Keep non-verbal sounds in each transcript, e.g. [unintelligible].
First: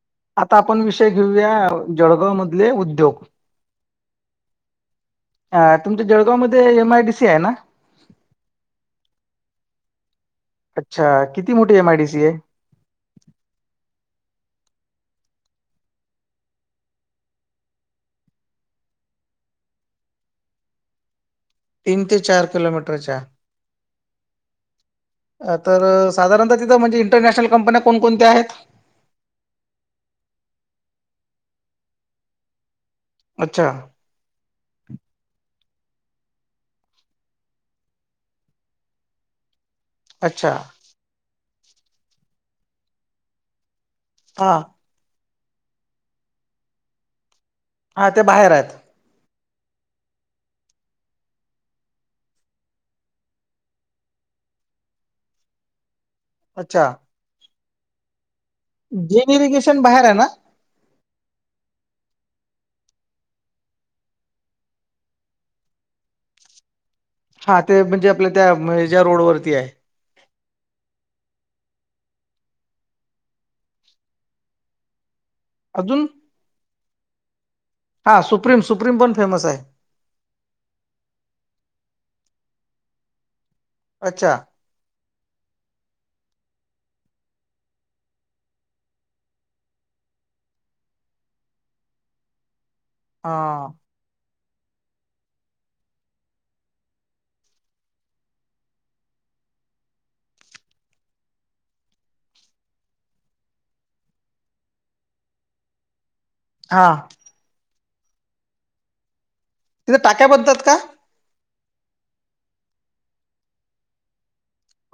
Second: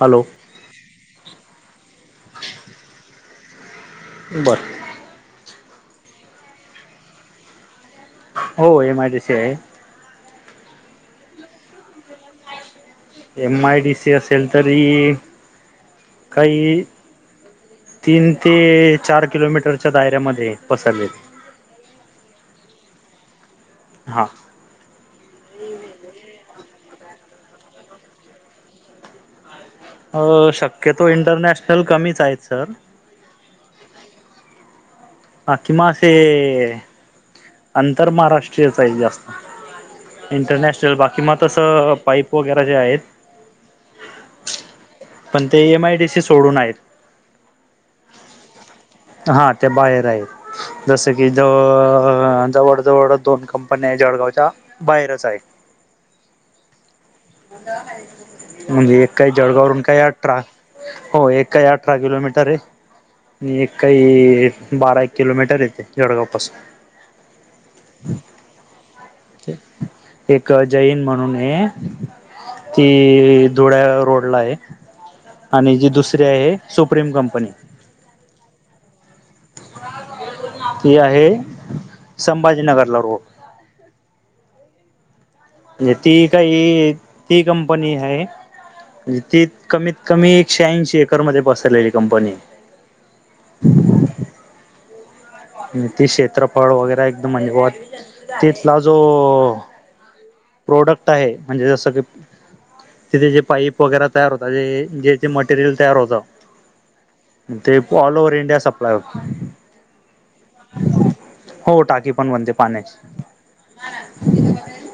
Hello आता आपण विषय घेऊया जळगाव मधले उद्योग, बरं, तुमच्या जळगाव मध्ये एमआयडीसी आहे ना? हो, एमआयडीसी आहे. अच्छा, किती मोठी एमआयडीसी आहे? एमआयडीसी असेल तरी काही, तीन ते चार किलोमीटरच्या दायऱ्यामध्ये पसरलेत. तीन ते चार किलोमीटरच्या, हा, अ तर साधारणतः तिथं म्हणजे इंटरनॅशनल कंपन्या कोणकोणत्या आहेत? अ शक्यतो इंटरनॅशनल कमीच आहेत सर. अच्छा, हा किंवा असे आंतर महाराष्ट्रीयच आहे जास्त. अच्छा इंटरनॅशनल बाकी मगं तसं पाईप वगैरे जे आहेत. हा. पण ते एमआयडीसी सोडून आहेत. हा ते बाहेर आहेत. हा ते बाहेर आहेत जसं की ज जवळ जवळ दोन कंपन्या आहे. जळ गावच्या बाहेरच आहे. अच्छा, म्हणजे एक जेन काय इरिगेशन जळगावरून काय बाहेर आहे ना? अठरा हो, एक काही अठरा किलोमीटर आहे. म एक काही बारा एक किलोमीटर येते जळगावपसून हा ते म्हणजे आपल्या त्या ज्या रोड एक जैन म्हणून ती धुळ्या रोड ला आहे आणि जी अजून दुसरी आहे सुप्र्रीम कंपनी हा सुप्रीम सुप्रीम बन ते आहे. संभाजीनगरला रोड अच्छा, म्हणजे ती काही ती कंपनी आहे. म्हणजे ती कमीत कमी एकशे ऐंशी एकरमध्ये पसरलेली कंपनी आहे. हा, आणि ते क्षेत्रफळ वगैरे एकदम म्हणजे तिथला जो प्रोडक्ट आहे म्हणजे जसं की, तिथे जे पाईप वगैरे तयार होता. जे जेथे मटेरियल तयार होत. हा, ऑल ओवर इंडिया सप्लाय होते. तिथे टाक्या बनतात का? हो टाकी पण बनते पाण्याची.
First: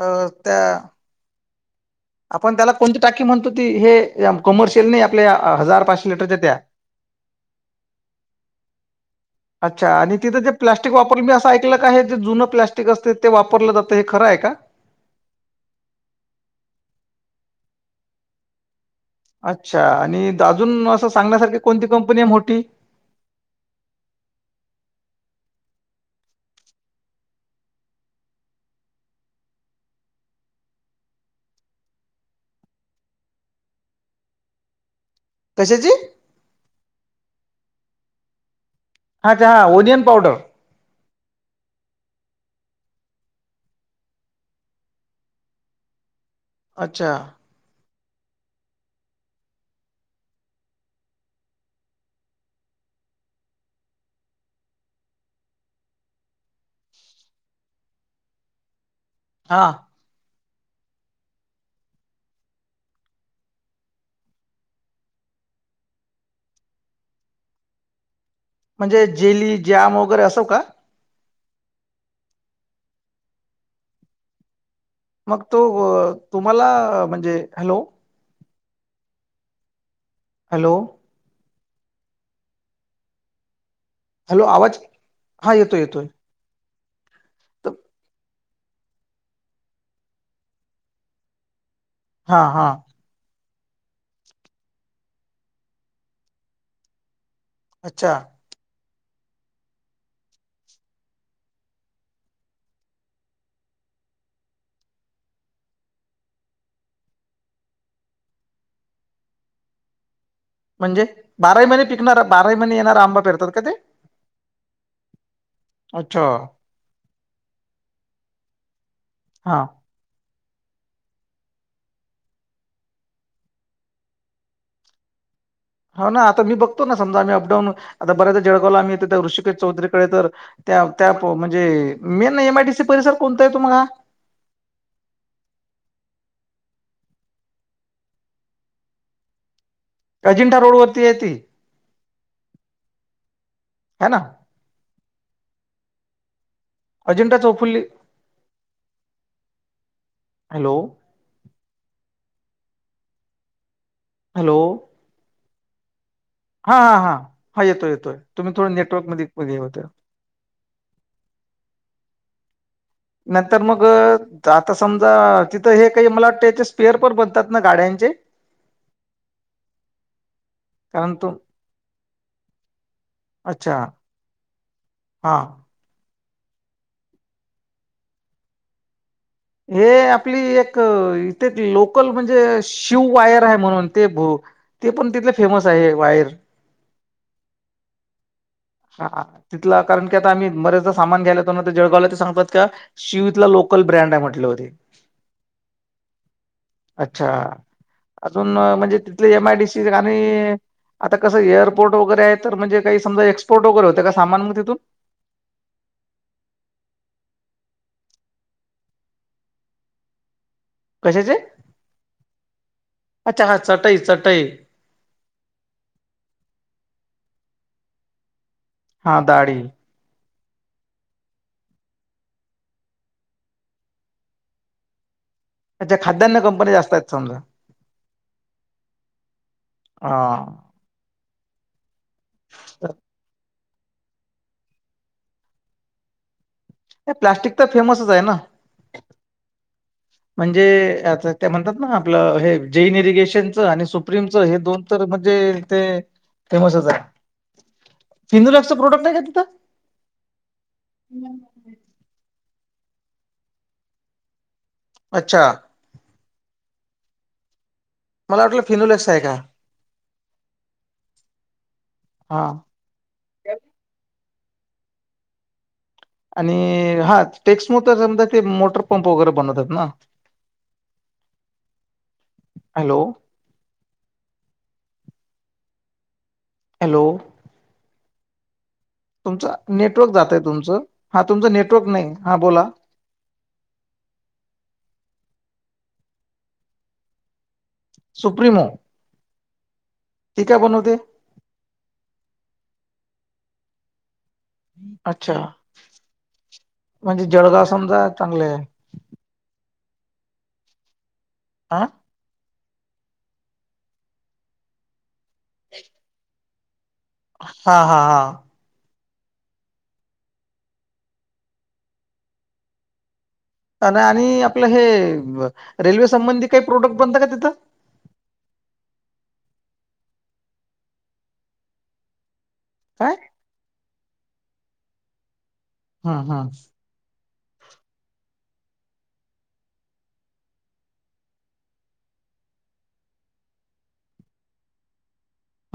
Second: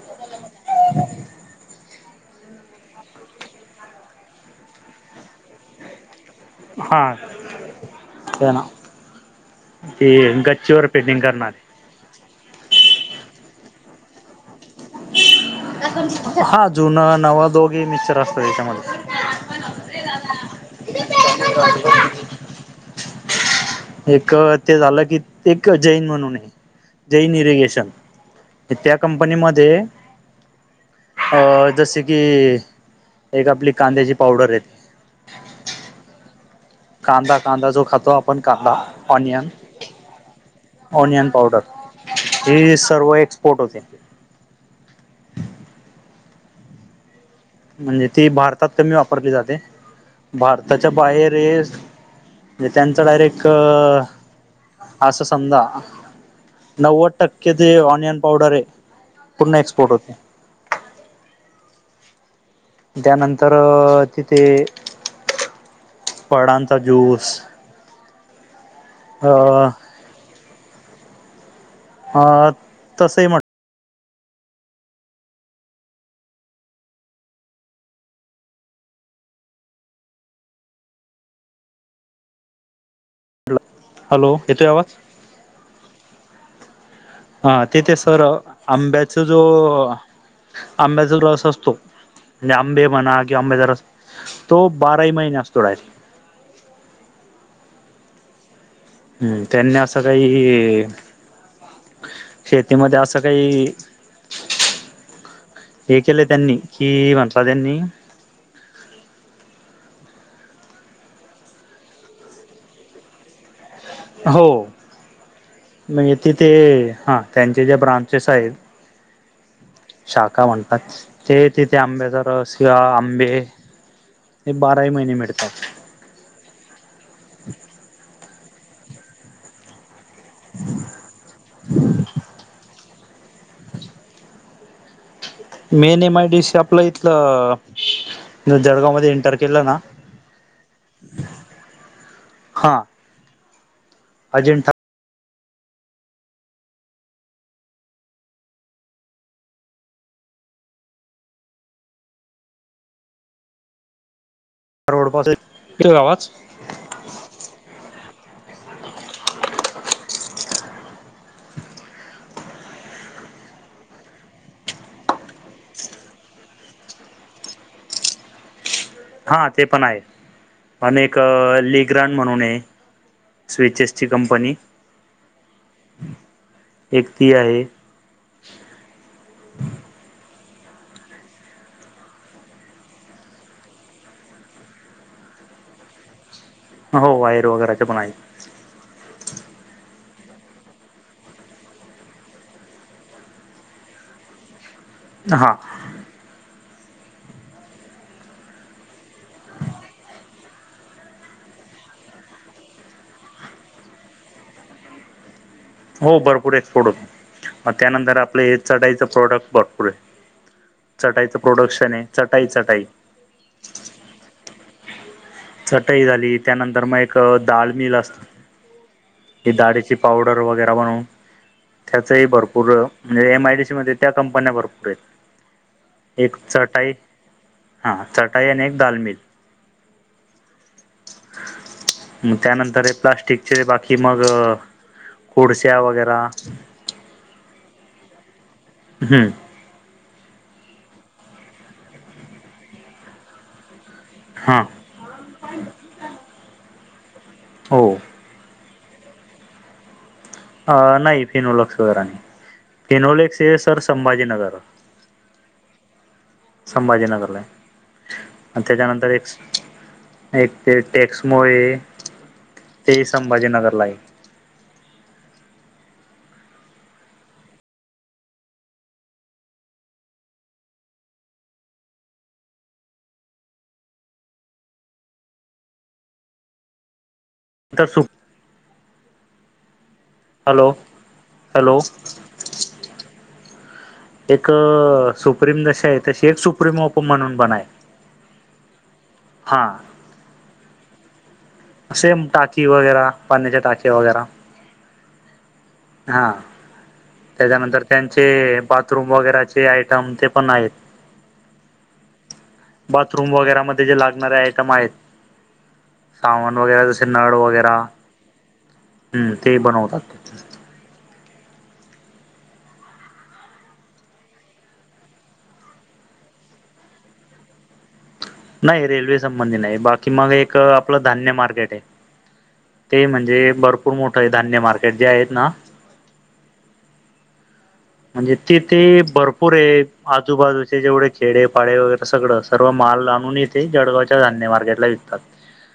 अ त्या आपण त्याला कोणती टाकी म्हणतो ती हे कमर्शियल नाही आपल्या हजार लिटरच्या त्या हा ये ना अच्छा ते आणि तिथं जे गच्चीवर प्लस्टिक वापर पेंटिंग मी अस करणारे ऐकलं का आहे जे जुनं प्लस्टिक असते ते वापरलं जात हे खरं आहे का हा जुनं नव दोघे मिक्चर असतो याच्यामध्ये अच्छा आणि अजून असं सांगण्यासारखी कोणती कंपनी आहे मोठी एक ते झालं की एक जैन म्हणून आहे जैन इरिगेशन त्या कंपनी मध्ये अ जसे की एक आपली कांद्याची पावडर येते कशाची कांदा कांदा जो खातो आपण कांदा अच्छ हा ओनियन पावडर ओनियन पावडर हे सर्व एक्सपोर्ट होते [inaudible] अच्छा म्हणजे ती भारतात कमी वापरली जाते भारताच्या बाहेर म्हणजे त्यांचा डायरेक्ट अ असं समजा नव्वद टक्के ते ऑनियन पावडर आहे पुूर्ण हा एक्सपोर्ट होते त्यानंतर तिथे पळांचा जूस म्हणजे जेली जॅम वगैरे असो का अ तसही म्हट मग तो तुम्हाला म्हणजे हॅलो हॅलो हॅलो आवाज हा येतोय येतोय हा त- तेथे सर आंब्याचा जो आंब्याचा रस असतो हा हा लांबे बनाक कि आंबेदरा तो बाराही महिने असतोडायरी अच्छा हम्म त्यांनी असं काही शेतीमध्ये असं काही.. हे केले त्यांनी कि म्हटला त्यांनी... म्हणजे बाराही महिने पिकणारा बाराही महिने येणारा आंबा फिरतात का ते... हो... म्हणजे अच्छा तिथे हा त्यांचे ज्या ब्रांचेस आहेत. हा... का म्हणतात ते तिथे आंब्या जर शिवा आंबे हे बारा महिने मिळते हा ना आता मी बघतो ना समज आम्ही अपडाऊन आता बऱ्याच जळगावलाम्ही येत त्या ऋषिकेश चौरी तेत्या त्या म्हंजे main M I D C परिसर कोणता आहे तुम्हाला मेन एम आयडी सी आपलं इथलं जळगाव मध्ये एंटर केलं ना अजिंठा रोड वरती आहे ती है ना आजीनंठा अजिंठा चौफुल्ली हॅलो हॅलो फिर आवाज हा हा हा हा येतो येतोय तुम्ही थोडं नेटवर्क मे होत्या... नंतर मग आता समजा तिथं हे काही मला वाटतं याचे स्पेअर पण बनतात ना गाड्यांचे... [unintelligible] हा ते पण आहे अ कारण एक तो लीग रनड म्हणून आहे... अच्छा स्विचेसची कंपनी.. हा ही ती आहे. हे आप... आपली एकथे लोकल म्हणजे शिव वायर आहे म्हणून ते पणथ.. फेमस आहे वायर... हो वायर वगैरेचे पण आहे.. हा तिथला कारण की आता आम्ही बरेचदा सामान घ्यायलात ते जळगावला ते सांगतात का शिव इथला लोकल.. ब्रँड म्हटलं हो.. हा अच्छा अजून म्हणजे तिथले एमआयडीसी आणि... आता कसं एअरपोर्ट वगैरे आहे तर म्हणजे काही समजा एक्सपोर्ट वगैरे होत का सामान मग तिथून... हो भरपूर एक्सपोर्ट होत... मग त्यानंतर आपलं हे चढाईचं प्रोडक्ट भरपूर आहे.. चटाईच कशाचे प्रोडक्शन आहे चटाई चटाई... अच्छा हा चटई चटई चटई झाली त्यानंतर मग एक डाळ मिल असत हा ह डाळी डाळीची पावडर.. ऑर्डर वगैरे म्हणू... त्याचही भरपूर म्हणजे एमआयडीसी मध्ये त्या कंपन्या भरपूर आहेत.. अच्छा एक खाद्यान्न कंपनी चटाई जास्त आहेत समजा हा चटाई आणि एक दालमील ह... त्यानंतर हे प्लास्टिकचे बाकी मग कोडस्या वगैरा... प्लास्टिक तर फेमसच आहे ना... हम्म... म्हणजे आता म्हणतात ना आपलं हे जैन इरिगेशनच आणि... प्रेमच हे हा दोन तर म्हणजे ते फेमसच हो आहे... प्रोडक्ट आहे का तिथ... अ नाही फिनोलक्स वगैरे नाही फिनोलेक्स हे सर संभाजीनगर.... अच्छा... संभाजीनगरला... मला वाटलं आणि फिनोलेक्स त्याच्यानंतर आहे एक का? एक ते टॅक्समुळे... हा. ते संभाजीनगर ला आहे. आणि हा टेक्समो तर समजा ते मोटरपंप वगैरे बनवतात ना. हॅलो. हॅलो. तर सुब तुमचं नेटवर्क जातय तुमचं हा तुमचं हॅलो नेटवर्क नाही हा बोला. एक सुप्रीम जशी आहे तशी एक सुप्रीमप म्हणून बणाय.. सुप्रिमो... हा... ती काय बनवते... सेम टाकी वगैरे पाण्याच्या टाक वगैरे... अच्छा... हा म्हणजे जळगाव त्याच्यानंतर समजा त्यांचे चांगले आहे. बाथरूम वगैरेचे... रमते पण आहेत.. आ... बाथरूम वगैरेमध्ये जे लागणारे आयटम आहेत.. ते... शवण वगरे जसे नळ वगैरा ते बनवतात आणि आपलं हे रेल्वे संबंधी काही प्रोडक्ट बनत का तिथं नाही रेल्वे संबंधी नाही बाकी मग एक आपलं धान्य मार्केट आहे. ते काय? म्हणजे भरपूर मोठं धान्य मार्केट जे आहेत ना हम् हम्. म्हणजे तिथे भरपूर आहे आजूबाजूचे जेवढे खेडेपाडे वगैरे सगळं सर्व मा धान्य आणून जळगावच्या धान्य मार्केटला विकतात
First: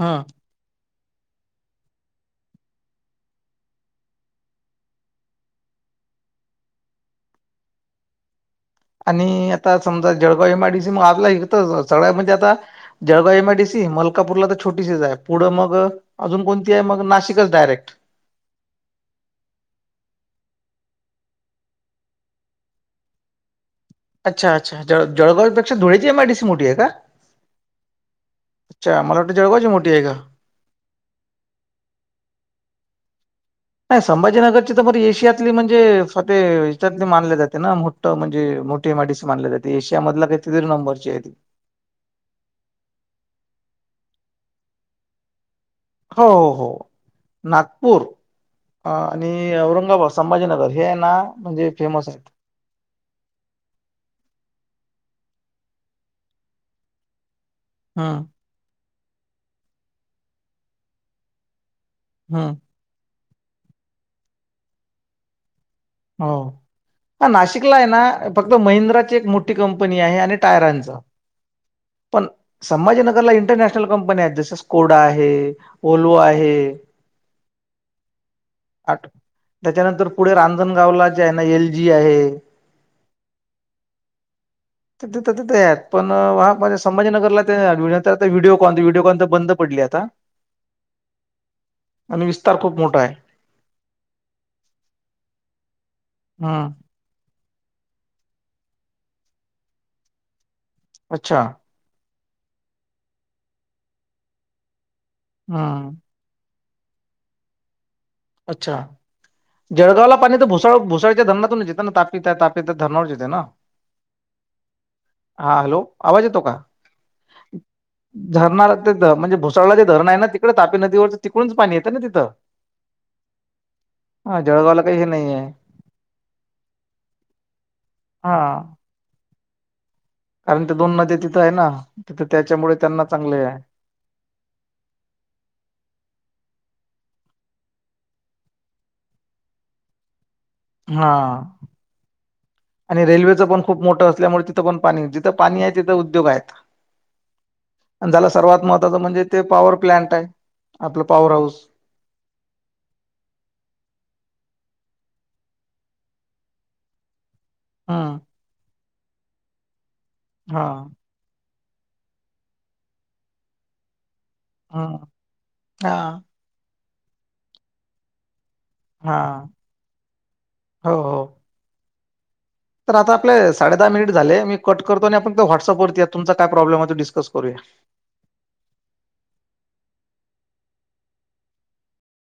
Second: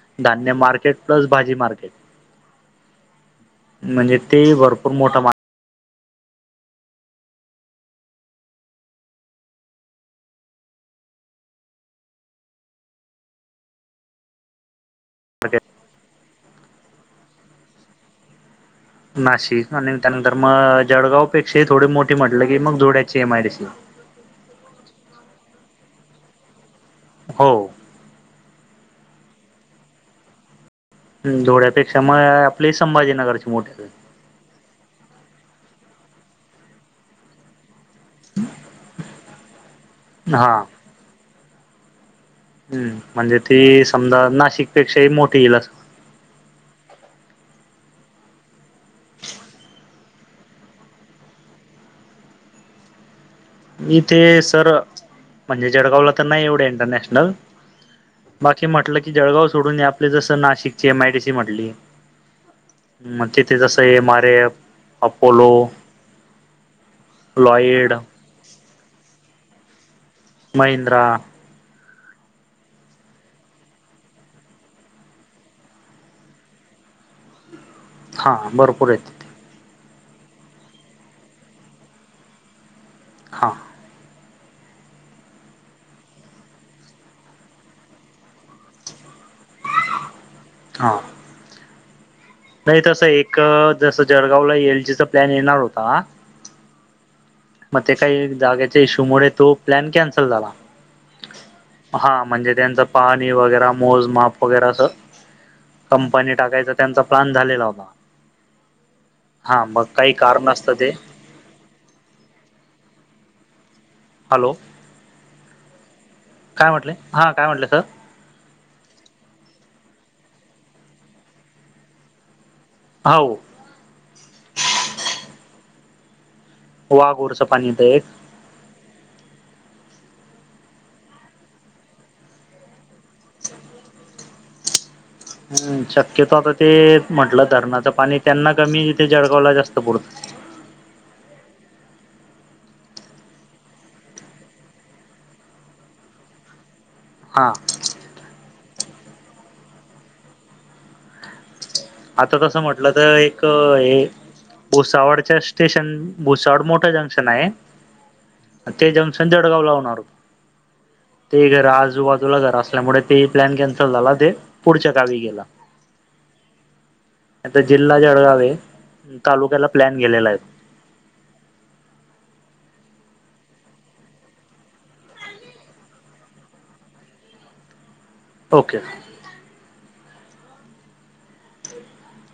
हं धान्य मार्केट प्लस भाजी मार्केट म्हणजे ते भरपूर मोठा मार्केट. आणि आता समजा जळगाव एमआयडीसी मग आपला सगळ्या म्हणजे आता जळगाव एमआयडीसी मलकापूरला तर छोटी पुढ मार्केट मग अजून कोणती आहे मग नाशिकच डायरेक्ट नाशिक आणि त्यानंतर मग जळगावपेक्षाही थोडी मोठी म्हटलं की मग धुळ्याची एमआयडीसी. अच्छा अच्छा जळ जळगावपेक्षा धुळेची एमआयडीसी मोठी आहे का? हो. अच्छा मला वाटतं जळगावाची मोठी आहे का? धोळ्यापेक्षा मग आपली संभाजीनगरची. मोठी नाही संभाजीनगरची तर बर एशियातली म्हणजे येच्यातली मानले जाते ना मोठ म्हणजे मोठी एम आय डीसी माानले जाते ना एशिया मधली कीतितरी नंबरची आहे ती. हमम म्हणजे ती समजा नाशिकपेक्षाही मोठी येईल अस. हो हो हो नागपूर. अ आणि औरंगाबाद संभाजीनगर हे ना म्हणजे फेमस आहेत. इथे सर म्हणजे जळगावला तर नाही एवढं इंटरनॅशनल हम्म बाकी म्हटलं की जळगाव सोडून आपले जसं नाशिकची एमआयटीसी म्हटली. हमम.. तिथे जसं एम आर एफ अपोलो हो नाशिकला आहे लॉइड ना फक्त महिंद्राची एक मोठी कंप फनी आहे आणि टायरांचा. महिंद्रा पण संभाजीनगरला इंटरनॅशनल कंपनी आहेत जस स्कोडा आहे ओल्वो आहे. [inaudible] हा भरपूरय तेथे. त्यानंतर पुढे रांजणगावला जे आहे ना एल जी आहे. हा. त ति तर तिथेत पण हा. संभाजीनगरला तर व्हिडिओ कॉन व्हडिओ कॉन तर बंद पडली आता. हा आणि विस्तार खूप नाही मोठा तसं आहे. एक जसं जळगावला एल जीचा प्लॅन येणार होता हम्म मग ते काही जागेच्या इश्यूमुळे तो प्लॅन कॅन्सल झाला अच्छा हा म्हणजे त्यांच पाहणी वगैरे मोजमाप वगैरे अस हम्म. कंपनी टाकायचं त्यांचा प्लॅन झालेला होता. अच्छा हा मग काही जळगावला पाणी तर कारण असतं भुसावळ ते भुसावळच्या धरणातूनच येत ताप तापित धरणावरुनच येत ना. हॅलो हा हॅलो. आवाज येतो का काय म्हटले हा काय म्हटले सर धरणाधर म्हणजे भुसाळला जे धरण आहे ना तिकडे तापी नदीवरच तिकडूनच पाणी येतं ना तिथं. हो हा जळगावाला काही हे नाही आहेे. वाघ उरचं पाणी येतं एक. हा कारण ते दोन नद्या तिथं आहे ना तिथं त्याच्यामुळे त्यांना चांगले आहे. [inaudible] हम् शक्यतो आता ते म्हंटलं धरणाचं पाणी त्यांना कमी तथे जळगावला जास्त पुरतं. हा. आणि रेल्वेचं पण खूप मोठं असल्यामुळे तिथं पण पाणी जिथं पाणी आहे तिथं उद्योग आहेत हा आणि झाला सर्वात महत्त्वाच म्हणजे ते पॉवर प्लनट आहे आपलं पॉवर हाऊस आता तसं म्हटलं तर एक हे भुसावळच्या स्टेशन भुसावळ मोठं जंक्शन आहे हा ते जेम संजेवडगाव ला होणार हा ते घर आजूबाजूला घर असल्यामुळे ते प्लॅन कॅन्सल झाला ते पुढच्या हम गावी गेला हा आता जिल््हा जडगावे हा तालुक्याला प्लॅन गेलेला आहे हो हो तर आता आपल्या साडे दहा मिनिट झाले मी कट करतो आणि आपण ते व्हॉट्सअपवरती या तुमचा काय प्रॉब्लेमतो डिस्कस करूया [inaudible] ओके